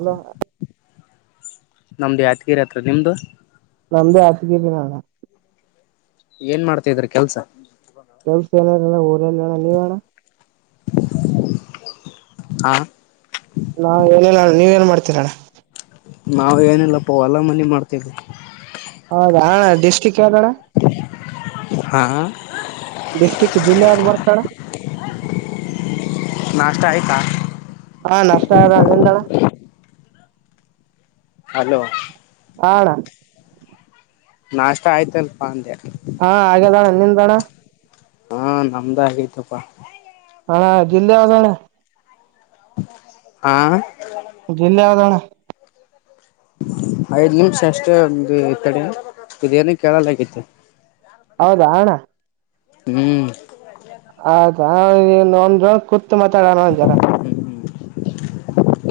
Hello ನಮ್ದು ಯಾದಗಿರಿ ಹತ್ರ ನಿಮ್ದು ನಮ್ದು ಯಾದಗಿರಿ ಅಣ್ಣ ಏನ್ ಮಾಡ್ತಾದ್ರ ಕೆಲ್ಸ ಕೆಲ್ಸ ಏನಲ್ಲ ಊರಲ್ಲಣ ನೀವು ಅಣ್ಣ [unintelligible] ಹಾ ನಾ ಏನಿಲ್ಲ ಅಣ್ಣ ನೀವ ಏನ್ ಮಾಡ್ತೀರಣ್ಣ ನಾವ ಏನಿಲ್ಲಪ್ಪ ವಲ ಮನೆ ಮಾಡ್ತೇವಿ ಹೌದ ಅಣ್ಣ ಡಿಸ್ಟ್ರಿಕ್ ಯಾವುದಣ್ಣ ಹಾ ಡಿಸ್ಟ್ರಿಕ್ ಜಿಲ್ಲಾ ಬರುತ್ತಣ್ಣ ನಾಷ್ಟ ಆಯ್ತಾ ಅಣ್ಣ ನಾಷ್ಟ ಆಯದ ನಿಂದ ಅಣ್ಣ ಹಲೋ ಆ ಅಣ್ಣ ನಾಷ್ಟ ಆಯ್ತು ಏನಪ್ಪಾ ಅಂದೆ ಆ ಆಗ್ಯಾದ ಅಣ ನಿಂದಣ್ಣ ಹಾ ನಮ್ದ ಆಗೈತಪ್ಪಾ ಅಣ್ಣ ಜಿಲ್ಲೆ ಯಾವ್ದಣ್ಣ ಹಾ ಜಿಲ್ಲೆ ಯಾವುದು ಅಣ್ಣ ಐದ್ ನಿಮಿಷ ಅಷ್ಟೇ ತಡಿ ಇದೇನ ಕೇಳ ಲ್ಲಾಗೈತಿ ಹೌದಾ ಅಣ್ಣ ಹ್ಮ್ ಅದಾ ಅಣ್ಣ ನೀನು ಕೂತು ಮಾತಾಡೋಣ ಒಂದ್ ಜರ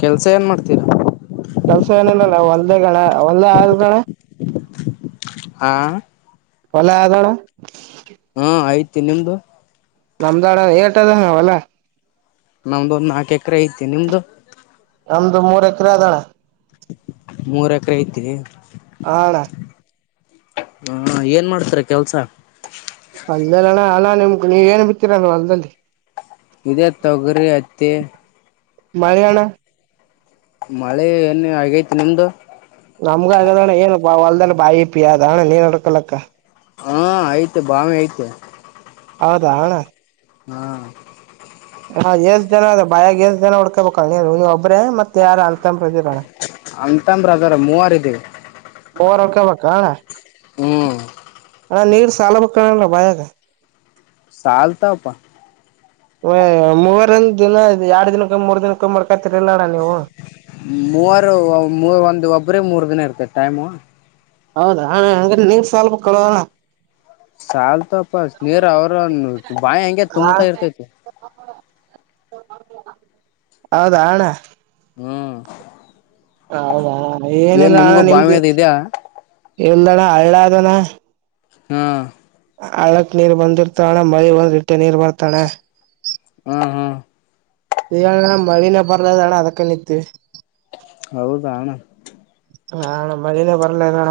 ಕೆಲ್ಸ ಏನ್ ಮಾಡ್ತೀರಾ ಕೆಲ್ಸ ಏನಿಲ್ಲಲ್ಲ ವಲದಾಗಣ್ಣ ಆಲ್ ಅಣ ಹಾ ಯಾದಣ ಹಾ ಐತಿ ನಿಮ್ದು ನಂದ ಅಣ್ಣ ಏರ್ಟೆಲ್ ಅಣ್ಣ ನಾವೆಲ್ಲ ನಮ್ದ ಒಂದ್ ನಾಲ್ಕು ಎಕರೆ ಐತಿ ನಿಮ್ದು ನಮ್ದು ಮೂರ್ ಎಕರೆ ಅದಣ ಮೂರ ಎಕರೆ ಐತಿರಿ ಹಾ ಅಣ್ಣ ಹಾ ಏನ್ ಮಾಡ್ತಾರ ಕೆಲ್ಸ ಅಲ್ಲದೆಲ್ಲಣ್ಣ ಅಲ್ಲ ನಿಮ ನೀವ ಏನ್ ಬಿತ್ತಿರಿ ಹೊಲದಲ್ಲಿ ಇದೇ ತೊಗರಿ ಅತ್ತೆ ಮಳೆಯಣ ಮಳೆ ಏನ್ ಆಗೈತಿ ನಿಮ್ದು ನಮ್ಗ ಆಗಣ್ಣ ಏನ್ ಹೊಲದಲ್ಲಿ ಬಾಯಿ ಪಿ ಅದ ಅಣ್ಣ ನೀರ್ ಹೊಡ್ಕೊಳಕ ಹಾ ಐ್ತ ಭಾವಿ ಐತೆ ಹೌದಾ ಅಣ ಹ್ಮ ಹಾ ಎಷ್ಟ್ ಜನ ಅ ಬಾಯಾಗ ಎಷ್ಟ್ ಜನ ಉಡ್ಕೋಬೇಕು ನೀವು ಒಬ್ಬರೇ ಮತ್ತೆ ಯಾರ ಅಣ್ಣ ತಮ್ಮಂದಿರ ಇದಿರಣ ಅಣ್ಣತಮ್ಮ ಅದರ ಮೂವರ್ ಇದೀವಿ ಮೂವರು ಆಗಬೇಕಾ ಅಣ್ಣ ಹ್ಮ ಹಾ ನೀರ್ ಸಾಲ ಬೇಕ್ ಅಲ್ವಣ ಬಾಯಾಗ ಸಾಲತಪ್ಪಾ ಮೂವರಂದ ದಿನ ಎರಡ್ ದಿನಕ್ಕೆ ಮೂರ್ ದಿನಕ್ಕ ಮರ್ಕತಿರಿಲ್ಲೋಡಣ ನೀವು ಮೂವರು ಮೂ ಒಂದ್ ಒಬ್ರೆ ಮೂರ್ ದಿನ ಇರ್ತ ಟೈಮು. ಹೌದಾ ಹ ಹ ನಿನಗೆ ಸಾಲ್ಬೇಕ್ ಅಣ್ಣ ಸಲ್ತಪ್ಪ ನೀರ್ ಅವ್ರ ಬಾಯಿ ಹೆಂಗೆ ತುಂಬತಾ ಇರ್ತೈತಿ. ಹೌದ ಅಣ್ಣ ಹ್ಮ್ ಹೌದಾ ಏನ್ ಏನೆಲ್ಲಿ ಅಣ್ಣ ನಿಮ್ಗೂ ನಿಮ್ದ ಬಾವಿ ಅದ ಇದ್ಯಾ ಎಲ್ಲ ಅಣ್ಣ ಹಳ್ಳ ಅದಣ ಹಾ ಹಳಕ್ ನೀರ್ ಬಂದಿರ್ತವಣ್ಣ ಮಳೆ ಹೊಯ್ದಿರುತ್ತೆ ನೀರ್ ಬರ್ತಾವ ಅಣ್ಣ. ಹಹ ಏ ಅಣ್ಣ ಮಳಿನೇ ಬರ್ಲದಣ ಅದಕ್ಕ ನಿಂತ್ವಿ. ಹೌದ ಅಣ್ಣ ಹ್ ಅಣ್ಣ ಮಳಿನೆ ಬರಲಾಗದಣ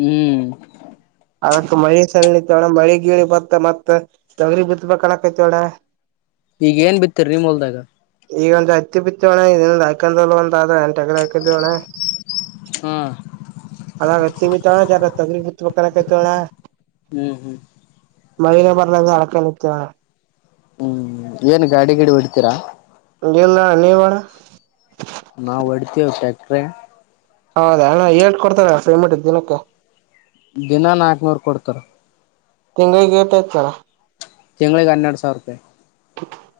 ಹ್ಮ್ ಅದಕ್ಕ ಮಳಿ ಸಣ್ಣತ್ವ ಅಣ್ಣ‌ ಮಳಿ ಗೀಳಿ ಬತ್ತ ಮತ್ ತೊಗ್ರಿ ಬಿತ್ಬೇಕ್ ಅನ್ನಕತ್ತೀವಿ ಅಣ್ಣ. ಈಗ ಏನ್ ಬಿತ್ತಿರಿ ನಿಮ್ಮ್ ಹೊಲ್ದಾಗ ಈಗ ಒಂದು ಹತ್ತಿ ಬಿತ್ತಿವಿ ಅಣ್ಣ ಒಂದ ಹೊಲ ಎಂಟು ಎಕರೆ ಹಾಕೊಂದಿವಿ ಅಣ್ಣ. ಹಾ ಅರ್ಧ ಹತ್ತಿ ಬಿತ್ತಿವಿ ಜರ ತೊಗರಿ ಬಿತ್ತಬೇಕು ಅನ್ನಕತ್ತೀವಿ ಅಣ್ಣ ಹ್ಮ್ ಹ್ಮ್ ಮಳಿನೇ ಬರಲ್ಲಗ್ಯದ ಅದಕ ನಿಂತೀವಿ ಕಣ್ಣ ಹ್ಮ್ ಏನ್ ಗಾಡಿ ಗಿಡಿ ಹೊಡ್ತೀರಾ? ಇಲ್ಲಾ ನೀವ್ ಅಣ್ಣ ನಾವು ಹೊಡಿತಿವಿ ಟ್ಯಾಕ್ಟ್ರಿ ಹೌದ ಅಣ್ಣ ಏಟು ಕೊಡ್ತಾರೆ ಪೇಮೆಂಟ್ ದಿನಕ್ಕೆ. ದಿನ ನಾಲ್ಕು ನೂರು ಕೊಡ್ತಾರ. ತಿಂಗಳಿಗ್ ಏಟ್ ಆಯಿತು ಅಣ್ಣ್ ತಿಂಗಳಿಗೆ ಹನ್ನೆರಡು ಸಾವಿರ ರೂಪಾಯಿ.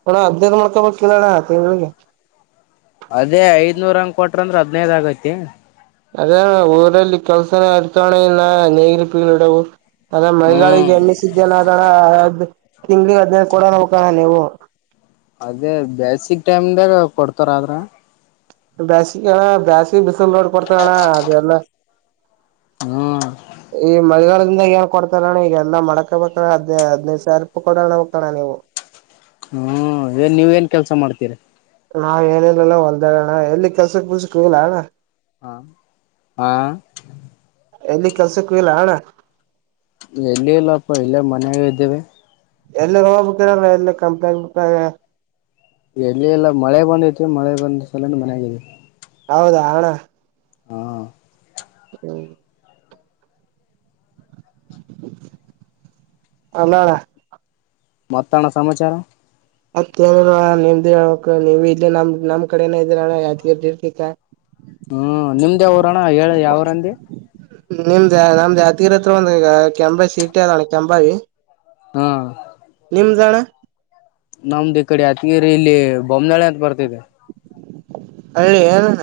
ಅಣ್ಣ ಹದಿನೈದು ಮಾಡಕೊಬೇಕ್ಲಿಲ್ವ ಅಣ್ಣ ತಿಂಗಳಿಗಿ ಅದೇ ಐದನೂರ್ ಹಂಗ್ ಕೊಟ್ರ ಅಂದ್ರೆ ಹದಿನೈದು ಆಗೂತೆ ಅದೆ ಅಣ್ಣ ಊರಲ್ಲಿ ಕೆಲ್ಸನ ಅಡಚಣೆ ಇಲ್ಲ ನೀರು ಪೀರು ಈಡವು ಅದ ಹ್ಮ್ ಮಳಿಗಳಿಗೆ ಎಣ್ಣಿ ಸೀಜನ್ ಅದ ಅಣ್ಣ ಅದ್ ತಿಂಗಳಿಗೆ ಹದಿನೈದು ಕೊಡು ಅನ್ನಬೇಕು ಅಣ್ಣ ನೀವು. ಅದೇ ಬೇಸಿಕ್ ಟೈಮದಾಗ ಕೊಡ್ತಾರ ಆದ್ರೆ ಬ್ಯಾಸಗಿ ಅಣ್ಣ ಬ್ಯಾಸಗಿ ಬಿಸಲ್ ನೋಡ್ ಕೊಡ್ತಾರಾ ಅಣ್ಣ ಅದೆಲ್ಲ. ಹ್ಮ್ ಈ ಮಳಗಾಲ್ ಹೇಳ್ ಕೊಡ್ತಾರನ್ನ ಹೀಗ್ ಎಲ್ಲಾ ಮಾಡ್ಕೊಬೇಕಲ್ಲ ಹದಿನೈದು ಸಾವಿರ ರೂಪಾಯಿ ಕೊಡಲ್ಲ ಅಣ್ಣ ನೀವು ಹ್ಮ್ ಏನ್ ನೀವ್ ಏನ್ ಕೆಲ್ಸ ಮಾಡ್ತೀರಿ ನಾವ್ ಏನಿಲ್ಲ ಅಣ್ಣ ಹೊಲ್ದಾಗ ಅಣ್ಣ ಎಲ್ಲಿ ಕೆಲ್ಸಕ್ ಫಿಲ್ಸಕ್ ಹೋಗಲ್ಲ ಹಾ ಹಾ ಎಲ್ಲಿ ಕೆಲ್ಸಕ್ಕ ಹೊಹಿಲ್ಲ ಅಣ್ಣ ಎಲ್ಲಿ ಇಲ್ಲಪ್ಪ ಇಲ್ಲೇ ಮನ್ಯಾಗ ಇದೀವಿ. ಎಲ್ಲ್ ಹೋಗ್ಬೇಕ್ ಹೇಳ್ ಅಣ್ಣ ಎಲ್ಲಿ ಕಂಪನ್ಯಾಗ. [unintelligible] ಎಲ್ಲಿ ಇಲ್ಲ ಮಳೆ ಬಂದಿತ್ತು ಮಳೆ ಬಂದ ಸಲೆಂದ್ ಮನ್ಯಾಗಿದಿನಿ ಹೌದಾ ಅಣ್ಣ ಹ್ಮ [unintelligible] ಹಲೋ ಅಣ್ಣ ಮತ್ತ ಅಣ್ಣ ಸಮಾಚಾರ ಮತ್ತೇನಿಲ್ಲ ನಿಮ್ದ್ ಹೇಳಬೇಕು ನೀವ್ ಇಲ್ಲೆ ನಮ್ ನಮ್ ಕಡೆನೆ ಅದಿರನ್ನ ಯಾದಗಿರಿ ಡಿಸ್ಟಿಕ. ಹ ನಿಮ್ದು ಯಾವು ಊರು ಅಣ್ಣ ಹೇಳು ಯಾವು ಊರು ಅಂದಿ ನಮ್ದು ಯಾದಗಿರಿ ಅತ್ರ ಒಂದು ಕೆಂಬಾಯಿ ಸಿಟಿ ಅದ ಅಣ್ಣ ಕೆಂಬಾಯಿ ಹ ನಿಮ್ದನ್ನ ನಮ್ದು ಈ ಕಡೆ ಯಾತಗಿರಿ ಇಲ್ಲಿ ಬೊಮ್ಮನಹಳ್ಳಿ ಅಂತ ಬರ್ತಿದೆ ಹಳ್ಳಿ ಎನ್ ಅಣ್ಣ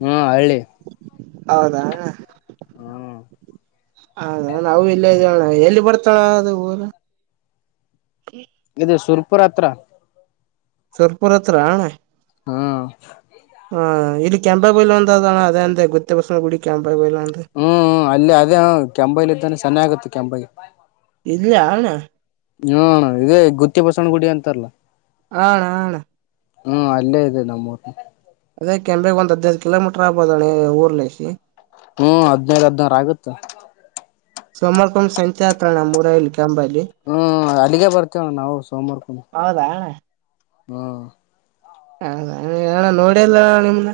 ಹ್ಮ ಹಳ್ಳಿ ಹೌದಾ ಅಣ್ಣ ಹ್ಮ್ ಹೌದ ಅಣ್ಣ ಇದು ಸುರಪುರ ಅತ್ರ ಸುರಪುರ ಅತ್ರ ಆ ಅಣ್ಣ ಹ್ಮ ಹಾ ಇಲ್ಲಿ ಕೆಂಬಾಯಿ ಬಲ್ಲಿ ಒಂದು ಅದ ಅಣ್ಣ ಅದೇ ಅಂದ್ಯ ಗುತ್ತಿ ಬಸವಣ್ಣ ನಾ ಗುಡಿ ಕೆಂಪ ಬೈಲು ಅಂದ ಹೂ ಹೂ ಅಲ್ಲಿ ಅದೇ ಕೆಂಭಾವಿ ಲಿತ್ತಾನೆ ಸನೆ ಆಗುತ್ತಾ ಕೆಂಭಾವಿ ಇಲ್ಲ್ಯಾ ಅಣ್ಣ ಹ್ಮ ಇದೇ ಗುತ್ತಿ ಪಸಣ ಗುಡಿ ಅಂತಾರಲ್ಲ ಹಾ ಅಣ್ಣ ಹಾ ಅಣ್ಣ ಹ್ಮ್ ಅಲ್ಲೇ ಇದೆ ನಮ್ಮೂರಿ ಅದೇ ಕೆಂಪೆಗೆಗ ಒಂದ್ ಹದ್ೈದ್ ಕಿಲೋಮೀಟರ್ ಆಬೋದಣೆ ಊರ್ಲಸಿ ಹ್ಮ್ ಹದ್ನೈದ ಹದ್ನಾರ ಆಗುತ್ತ ಸಮರ್ಪಂ ಸಂಚಾತ್ರಣ ಮರೈಲ್ ಚಂಬಲ್ಲಿಿ ಹ್ಮ್ ಅಲ್ಲಿಗೆ ಬರ್ತೇವಣ ಹೌದಣ ಹ್ಮ ಹಣ ನೋಡಲ್ಲ ನಿಮ್ದ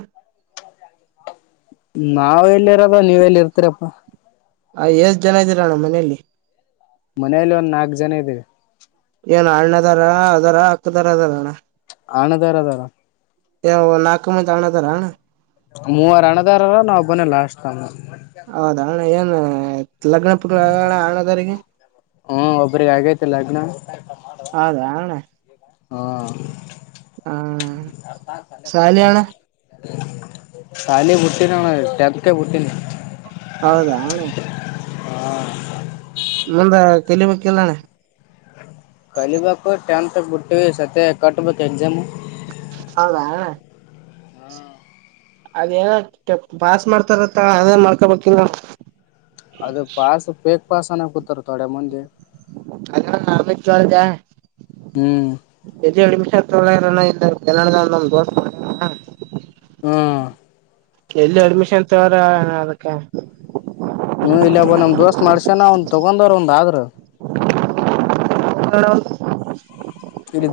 ನಾವ ಎಲ್ಲಿ ಇರದ ನೀವ ಎಲ್ಲಿ ಇರ್ತೀರಪ್ಪಾ ಆ ಎಷ್ಟ್ ಜನ ಇದ್ದೀರಣ್ಣ ಮನಲಿ ಮನೇಲಿ ಒಂದ್ ನಾಕ್ ಜನ ಇದವೆ ಏನ ಅಣ್ಣದಾರ ಅದಾರ ಅಕ್ಕದಾರ ಅದಾರ ಅಣ್ ಆನದರ ತರ ಏ ನಾಲ್ಕು ಮಂದಿ ಅಣದಾರ ಅಣ್ಣ ಮೂವರ್ ಹಣದಾರರ ನಾವಬನೆ ಲಾಸ್ಟ್ ತಂಗ ಹೌದ ಹಣ್ಣ ಏನ್ ಲಗ್ನ ಪಣ ಹಣದಾರಿಗೆ ಹ್ಮ ಒಬ್ರಿಗೆ ಆಗೈತಿಲ್ಲ ಲಗ್ನ ಹೌದಾ ಅಣ್ಣ ಹ ಹಾ ಸರ್ತಾಲ ಕುಡ ಶಾಲಿ ಅಣ್ಣ ತಾಲಿ ಬುಟ್ಟಿನ ಟಂ ಬುಟ್ಟಿನ ಹೌದಾ ಹಾ ಮುಂದ ಕಲಿಬೇಕ ಎಲ್ಲಣ ಕಲಿಬೇಕು ಟೆಂತ್ ಬಿಟ್ಟೀವಿ ಸತ್ಯ ಕಟ್ಬೇಕು ಎಕ್ಸಾಮ್ ಹೌದಾ ಅದೇನ ಕೆ ಪಾಸ್ ಮಾಡ್ತಾರತ್ತ ಅದೇನ್ ಮಾಡ್ಕೊಬೇಕಿಲ್ಲ ಅದು ಪಸ್ ಬೇಕ್ ಪಸ್ನ ಕುೂತಾರ ತೋಡೆ ಮಂದಿ ಅ ನಾಮ ಚಳಜಾ ಹ್ಮ್ ಎ ಎಡಿಮಿಷಳ ನಮ ದೋಸ ಮಾಡ ಹಾ ಎಲ್ಲಿ ಅಡ್ಮಿಷನ್ ತವರಏ ಅದಕ್ಕೆ ಹ್ಮ ಇಲ್ಲಬ್ಬ ನಮ್ ದೋಸ್ತ್ ಮಾಡ್ಸ್ಯನ ಒಂದ್ ತೊಗೊಂಡವ್ರ ಒಂದ್ ಆದ್ರರು ಹರದ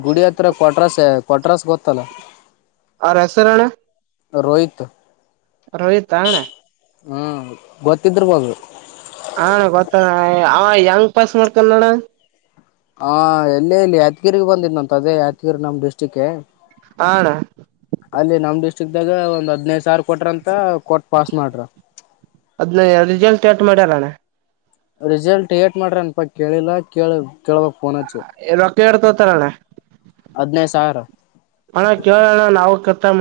ಗುಡಿ ಹತ್ರ ಕೊಟ್ರಾಸ್ ಕೊಟ್ರಾಸ್ ಗೊತ್ತಲ್ಲ ಯ ಸೆ ರಣ ರೋಹಿತ ರೋಹಿಿತಣ್ಣ ಹ್ಮ್ ಬತ್ತ ಹಣ ಗೊತ್ತ ಅವ ಯಂಗ್ ಪಾಸ್ ಮಾಡ್ಕಲ್ ನಣ ಹಾ ಎಲ್ಲೇ ಇಲ್ಲಿ ಯಾದಗಿಗ ಬಂದಿದ್ಂತ ಅದೇ ಯತ್ಗಿರಿ ನಮ್ ಡಿಸ್ಟ್ರಿಕ್ಗೆ ಅಣ್ಣ ಅಲ್ಲಿ ನಮ್ ಡಿಸ್ಟ್ರಿಕ್ ದಾಗ ಒಂದ್ ಹದ್ಿನೈದು ಸಾವರ ಕೊಟ್ರಂತ ಕೋರ್ಟ್ ಪಾಸ್ ಮಾಡ್ರ ಅದ್ನ ರಿಸಲ್ಟ್ ಎಟ್ ಮಾಡ್ಯಾರಣ್ಣ ರಿಸಲ್ಟ್ ಏಟ್ ಮಾಡ್ರಿ ಅನ್ಪಾ ಕೇಳಿಲ್ಲಾ ಕೇಳ ಕೇಳಳ್ಬಕ್ ಇದೊಕ್ಕೆ ಎಡ್ತತರ್ಣ ಹದ್ನೈದು ಸಾವಿರ ಅಣ ಕವಣ ನಾವಕಕತಾಮ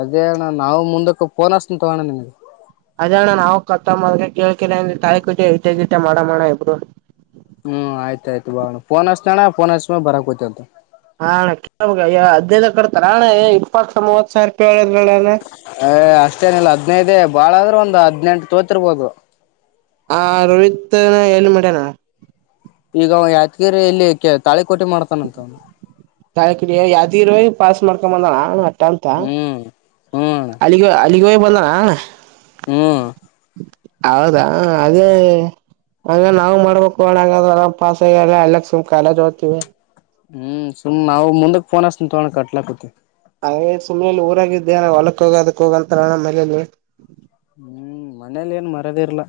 ಅದೇ ಅಣ್ಣ ನಾವು ಮುಂದಕ್ಕೆ ಪೋನ್ ಹಸ್ತ ತಗೋಣ್ಣ ನಿಮಗೆ ಅದಣ್ಣ ನಾವು ಕತ್ತ ಕೇಳ್ಕ ತಾಯಿ ಕೂಜ ಇತ್ಯದತೆ ಮಾಡ ಮಾಡಣ ಇಬ್ರು ಹ್ಮ್ ಆಯ್ತಾಯ್ು ಬಳಣ ೋ ಹಸತಣ ಫೋನ್ ಹಸ್ಮ ಬರಕ್ೋತವಂತ ಹಣ ಕೆ ಅದ್ದದ ಕಡ್ತಾರಣ ಇಪ್ಪತ್ತು ಮೂವತ್ ಸಾವಿರ ರೂಪಾಯಿ ಹೇಳಿದ್ರಣ್ಣ ಏ ಅಷ್ಟೇನಿಲ್ಲ ಹದ್ನೈದೇ ಬಾಳ ಆದ್ರೂ ಒಂದ್ ಹದ್ನೆಂಟು ತೋತಿರ್ಬೋದು ಹಾ ರೋಹಿತ ಎಲ್ಲಿ ಮ ನ ಈಗ ಯಾದಗಿರಿ ಇಲ್ಲಿ ತಾಳಿ ಕೋಟೆ ಮಾಡ್ತಾನಂತ ಅವನು ತಾಯಕಡ ಯ್ದಿ ಇರುವ ಪಾಸ್ ಮಾಡ್ಕೊಂಬ ಬಂದಳ ನ ಅಂತ ಹ್ಮ್ ಹ್ಮ್ ಅಣ್ಣ ಅಲ್ಲಿಗೆ ಅಲ್ಲಿಗೆ ಹೋಗಿ ಬಂದಾನಣ ಹ್ಮ್ ಹೌದಾ ಅದೇ ಹಂಗ ನಾ್ ಮಾಡ್ಬೇಕುಣಂಗ ಪಾಸ್ ಆಗಲ್ಲ ಎಲ್ಲಕ್ ಸುಮ್ ಕಾಲೇ್ ಓದ್ತಿೀವಿ ಹ್ಮ್ ಸುಮ್ ನಾವು ಮುಂದಕ್ಫೋನ್ ಅಸ್ತ ತೊಳ ಕಟ್ಲಾಕತಿ ಹಾಗೇ ಸುಮ್ಮ್ನೆಲಿ ಊರಾಗಿದ್ದೆನ ಹೊಲಕ್ಕ ಹೋಗ ಅದಕ್ ಹೋಗಂತಾರಣ ಮನಲಿ ಹ್ಮ್ ಮನೇಲಿ ಏನ್ ಮರದ ಇರ್ಲ್ಲ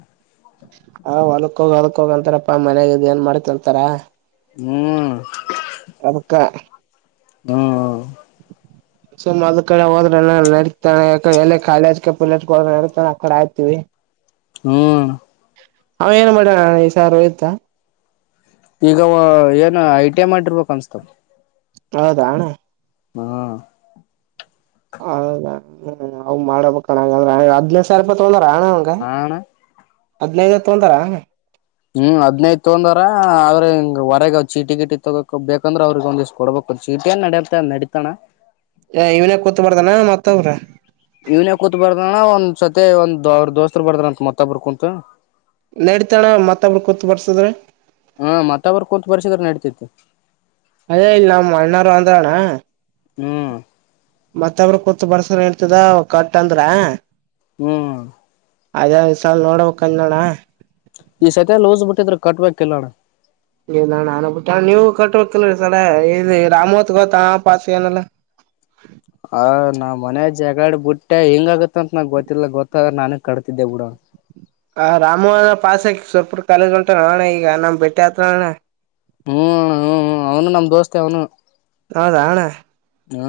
ಹ ಹೊಲಕ್ ಹೋಗ ಹೊಲಕ್ ಹೋಗಂತಾರಪ್ಪಾ ಮನ್ಾಗ ಏನ್ ಮಾಡ್ತಿ ಅಂತಾರ ಹ್ಮ್ ಅಕ್ಕ ಹ್ಮ ಸುಮ್ಮ್ದ್ ಕಡೆ ಹೋದ್ರೆ ನಡತಾನೆಡೆ ಎ ಕಾಲೇಜ್ ಪಟ್ ಹೋದ್ರ ನಡತಾನೆ ಆ ಕಡೆ ಆಯ್ತೀವಿ ಹ್ಮ್ ಅವ ಏನ್ ಮಾಡಣ ಈ ಸಾರ ಹೋಯ್ತಾ ಈಗ ಏನು ಐ ಟಿ ಐ ಮಾಡಿರ್ಬೇಕ ಅನ್ಸ್ತವ ಹೌದಣ ಹ್ಮ ಹೌದ ಅವ್ ಮಾಡಬೇಕ ಕಣ ಹದ್ನೇ ಸರತ್ ಪ್ರಾಣ ಹಂಗ ಹಾ ಅಣ್ಣ ಹದ್ಿನೈದು ಹ ತೊಂತಾರ ಹ್ಮ್ ಅವ್ ಚೀಟಿ ಗಟ ತಗೋಕ್ ಬೇಕಂದ್ರ ಅವ್ರಗ್ ಒಂದ ದಿವ್ ಕೊಬೇಕು ಚೀಟಿಯನ್ ನಡಿಯತೆ ನಡೀತಾ ಇವ್ನ ಕೂತ್ಬಾರ್ದಾನ ಮತ್ತ ಅವ್ರ ಇವ್ನ ಕೂತ್ ಬಾರ್ದಣ್ಣ ಒಂದ್ ಸತಿ ಒಂದ್ ಅವ್ರ ದೋಸ್ತರು ಬರ್ದ ಅಂತತ್ ಮತ್ತಬ್ಬರ್ ಕುಂತು ನಡತಣ ಮತ್ತೊಬ್ರು ಕೂತ್ ಬರ್ಸದ್ರ ಇತ್ತು ಅದೇ ಇಲ್ಲ ನಮ್ಮ ಅಣ್ಣಾರ ಅಂದ್ರಣ ಹ್ಮ್ ಮತ್ತಬ್್ರ ಮ ಬರ್ಸಾರ ಹೇಳ್ತದ ಕಟ್ ಅಂದ್ರ ಹ್ಮ್ ಅದೇ ಸಲ್ ನೋಡಬೇಕಂದ ನೋಣ ಈ ಸತಿ ಲೋಸ್ ಬಿಟ್ಟಿದ್ರೆ ಕಟ್ ಬ್ಯಾಕ್ ಇಲ್ಲಣ್ಣ ಣಟ್ಟ ನೀವವು ಕಟ್ಟ ಹೋಗ್ತಲ್ೀ ಸಡ ರಾಮೋತ್ ಗೊತಾ ಪಾಸ ಏನಲ್ಲಾ ಹ ನಾ್ ಮನ ಜಗಾಡ್ ಬಿಟ್ಟೆ ಹೆಂಗಗತ್ತ ಅಂತ ನಂಗ ಗೊತ್ತಿಲ್ಲ ಗೊತ್ತಾಗ ನಾನು ಕಡತಿದ್ದೆ ಬಿುಡ ಆ ರಾಮೋಹನ ಪಾಸ್ ಹಾಕಿ ಸ್ವಲ್ಪುಟ್ಟ ಕಾಲೇಜ್ ಉಂಟ ನೋಣ ಈಗ ನಮ್ ಬೆಟ್ಟೆ ಹತ್ರಣ್ಣ ಹ್ಮ್ ಹ್ಮ ಅವನು ನಮ್ ದೋಸ್ತೆ ಅವನು ನಾದಣ ಹಾ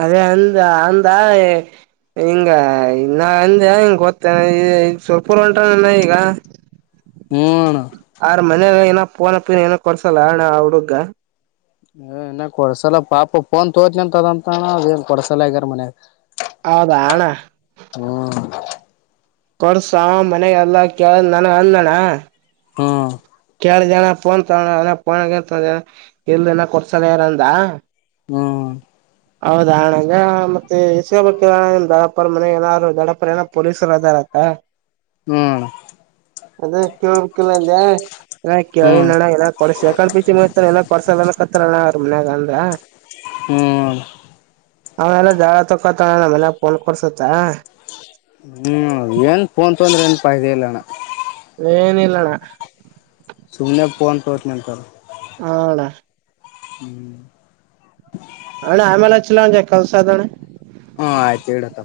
ಅದೇ ಅಂದ ಅಂದ ಹಿಂಗ ಇನ್ನಾ ಅಂದ ಹಿಂಗ ಗೊತ್ತೇನೆ ಈ ಸ್ವಲ್ಪೂರ್ ಹೊಂಟ್ರ ಈಗ ಹ್ಮ ಅಣ್ಣ ಮನೇಲ್ಲ ಏನ ಪೋನಪ್ಪ ಏನ ಕೊಡ್ಸಲ್ಲಣ ಹುಡುಗ್ಗ ಏ ಇ ಕೊಡ್ಸಲ ಪಾಪು ಫೋನ್ ತೋತ್ನಂತದಂತಾನ ಅದ ನ್ ಕೊಡ್ಸಲ ಆಗಾರ ಮನ್ಯಾಗ ಹೌದಣ ಹ್ಮ್ ಕೊರ್ಸ ಮನೆಗೆ ಎಲ್ಲ ಕೇಳ ನನ ಅಂದಣ್ಣ ಹ್ಮ ಎ ಜನ ಫೋನ್ ತಗೊಂಡ ಎಲ್ಲನ ಕೊಡ್ಸಣ ಯಾರಂದ ಹ್ಮ ಹೌದ ಹಣಗ ಮತ್ತೆ ಇಸ್ಕೋಬ್ ದಡಪ್ಪರ ಮನೆ ನಾದಾರರು ದಡಪ್ಪರ ಏನ ಪೊಲೀಸರು ಅದಾರ ಹ್ಮ್ ಸಿಕ್ಕಲ ಹ ಕೇಳಿ ಹ್ಮ್ ನಣ್ಣ ಏ ಕೊಕಂಡ್ ಪಿಚಿ ಮುತ ನಕ್ ಕೊಡ್ಸ ಕತ್ತಾರಣ ಅವ್ರ ಮನ್ಯಾಗ ಅಂದ್ರ ಹ್ಮ್ ಆಮೇಲ್ಲ ಜಾಳ ತಕತ ಮಲೆ ಫೋನ್ ಕೊಡ್ಸುತ್ತ ಹ್ಮ್ ಏನ್ ಫೋನ್ ತೊಂದ್ರೆ ಏನಪದೆ ಇಲ್ಲಣ ಏನ ಇಲ್ಲಣ್ಣ ಸುಮನೆ ಪೋನ್ ಪಚ್ ನಂತ ಹಳಾ ಹ್ಮ್ ಅ ಆಮೇಲೆ ಚಿಲ್ಲಜ ಕಲ್ ಸಾಧಣ ಹಾ ಆಯ್ತು ಹೇಳತ್ತ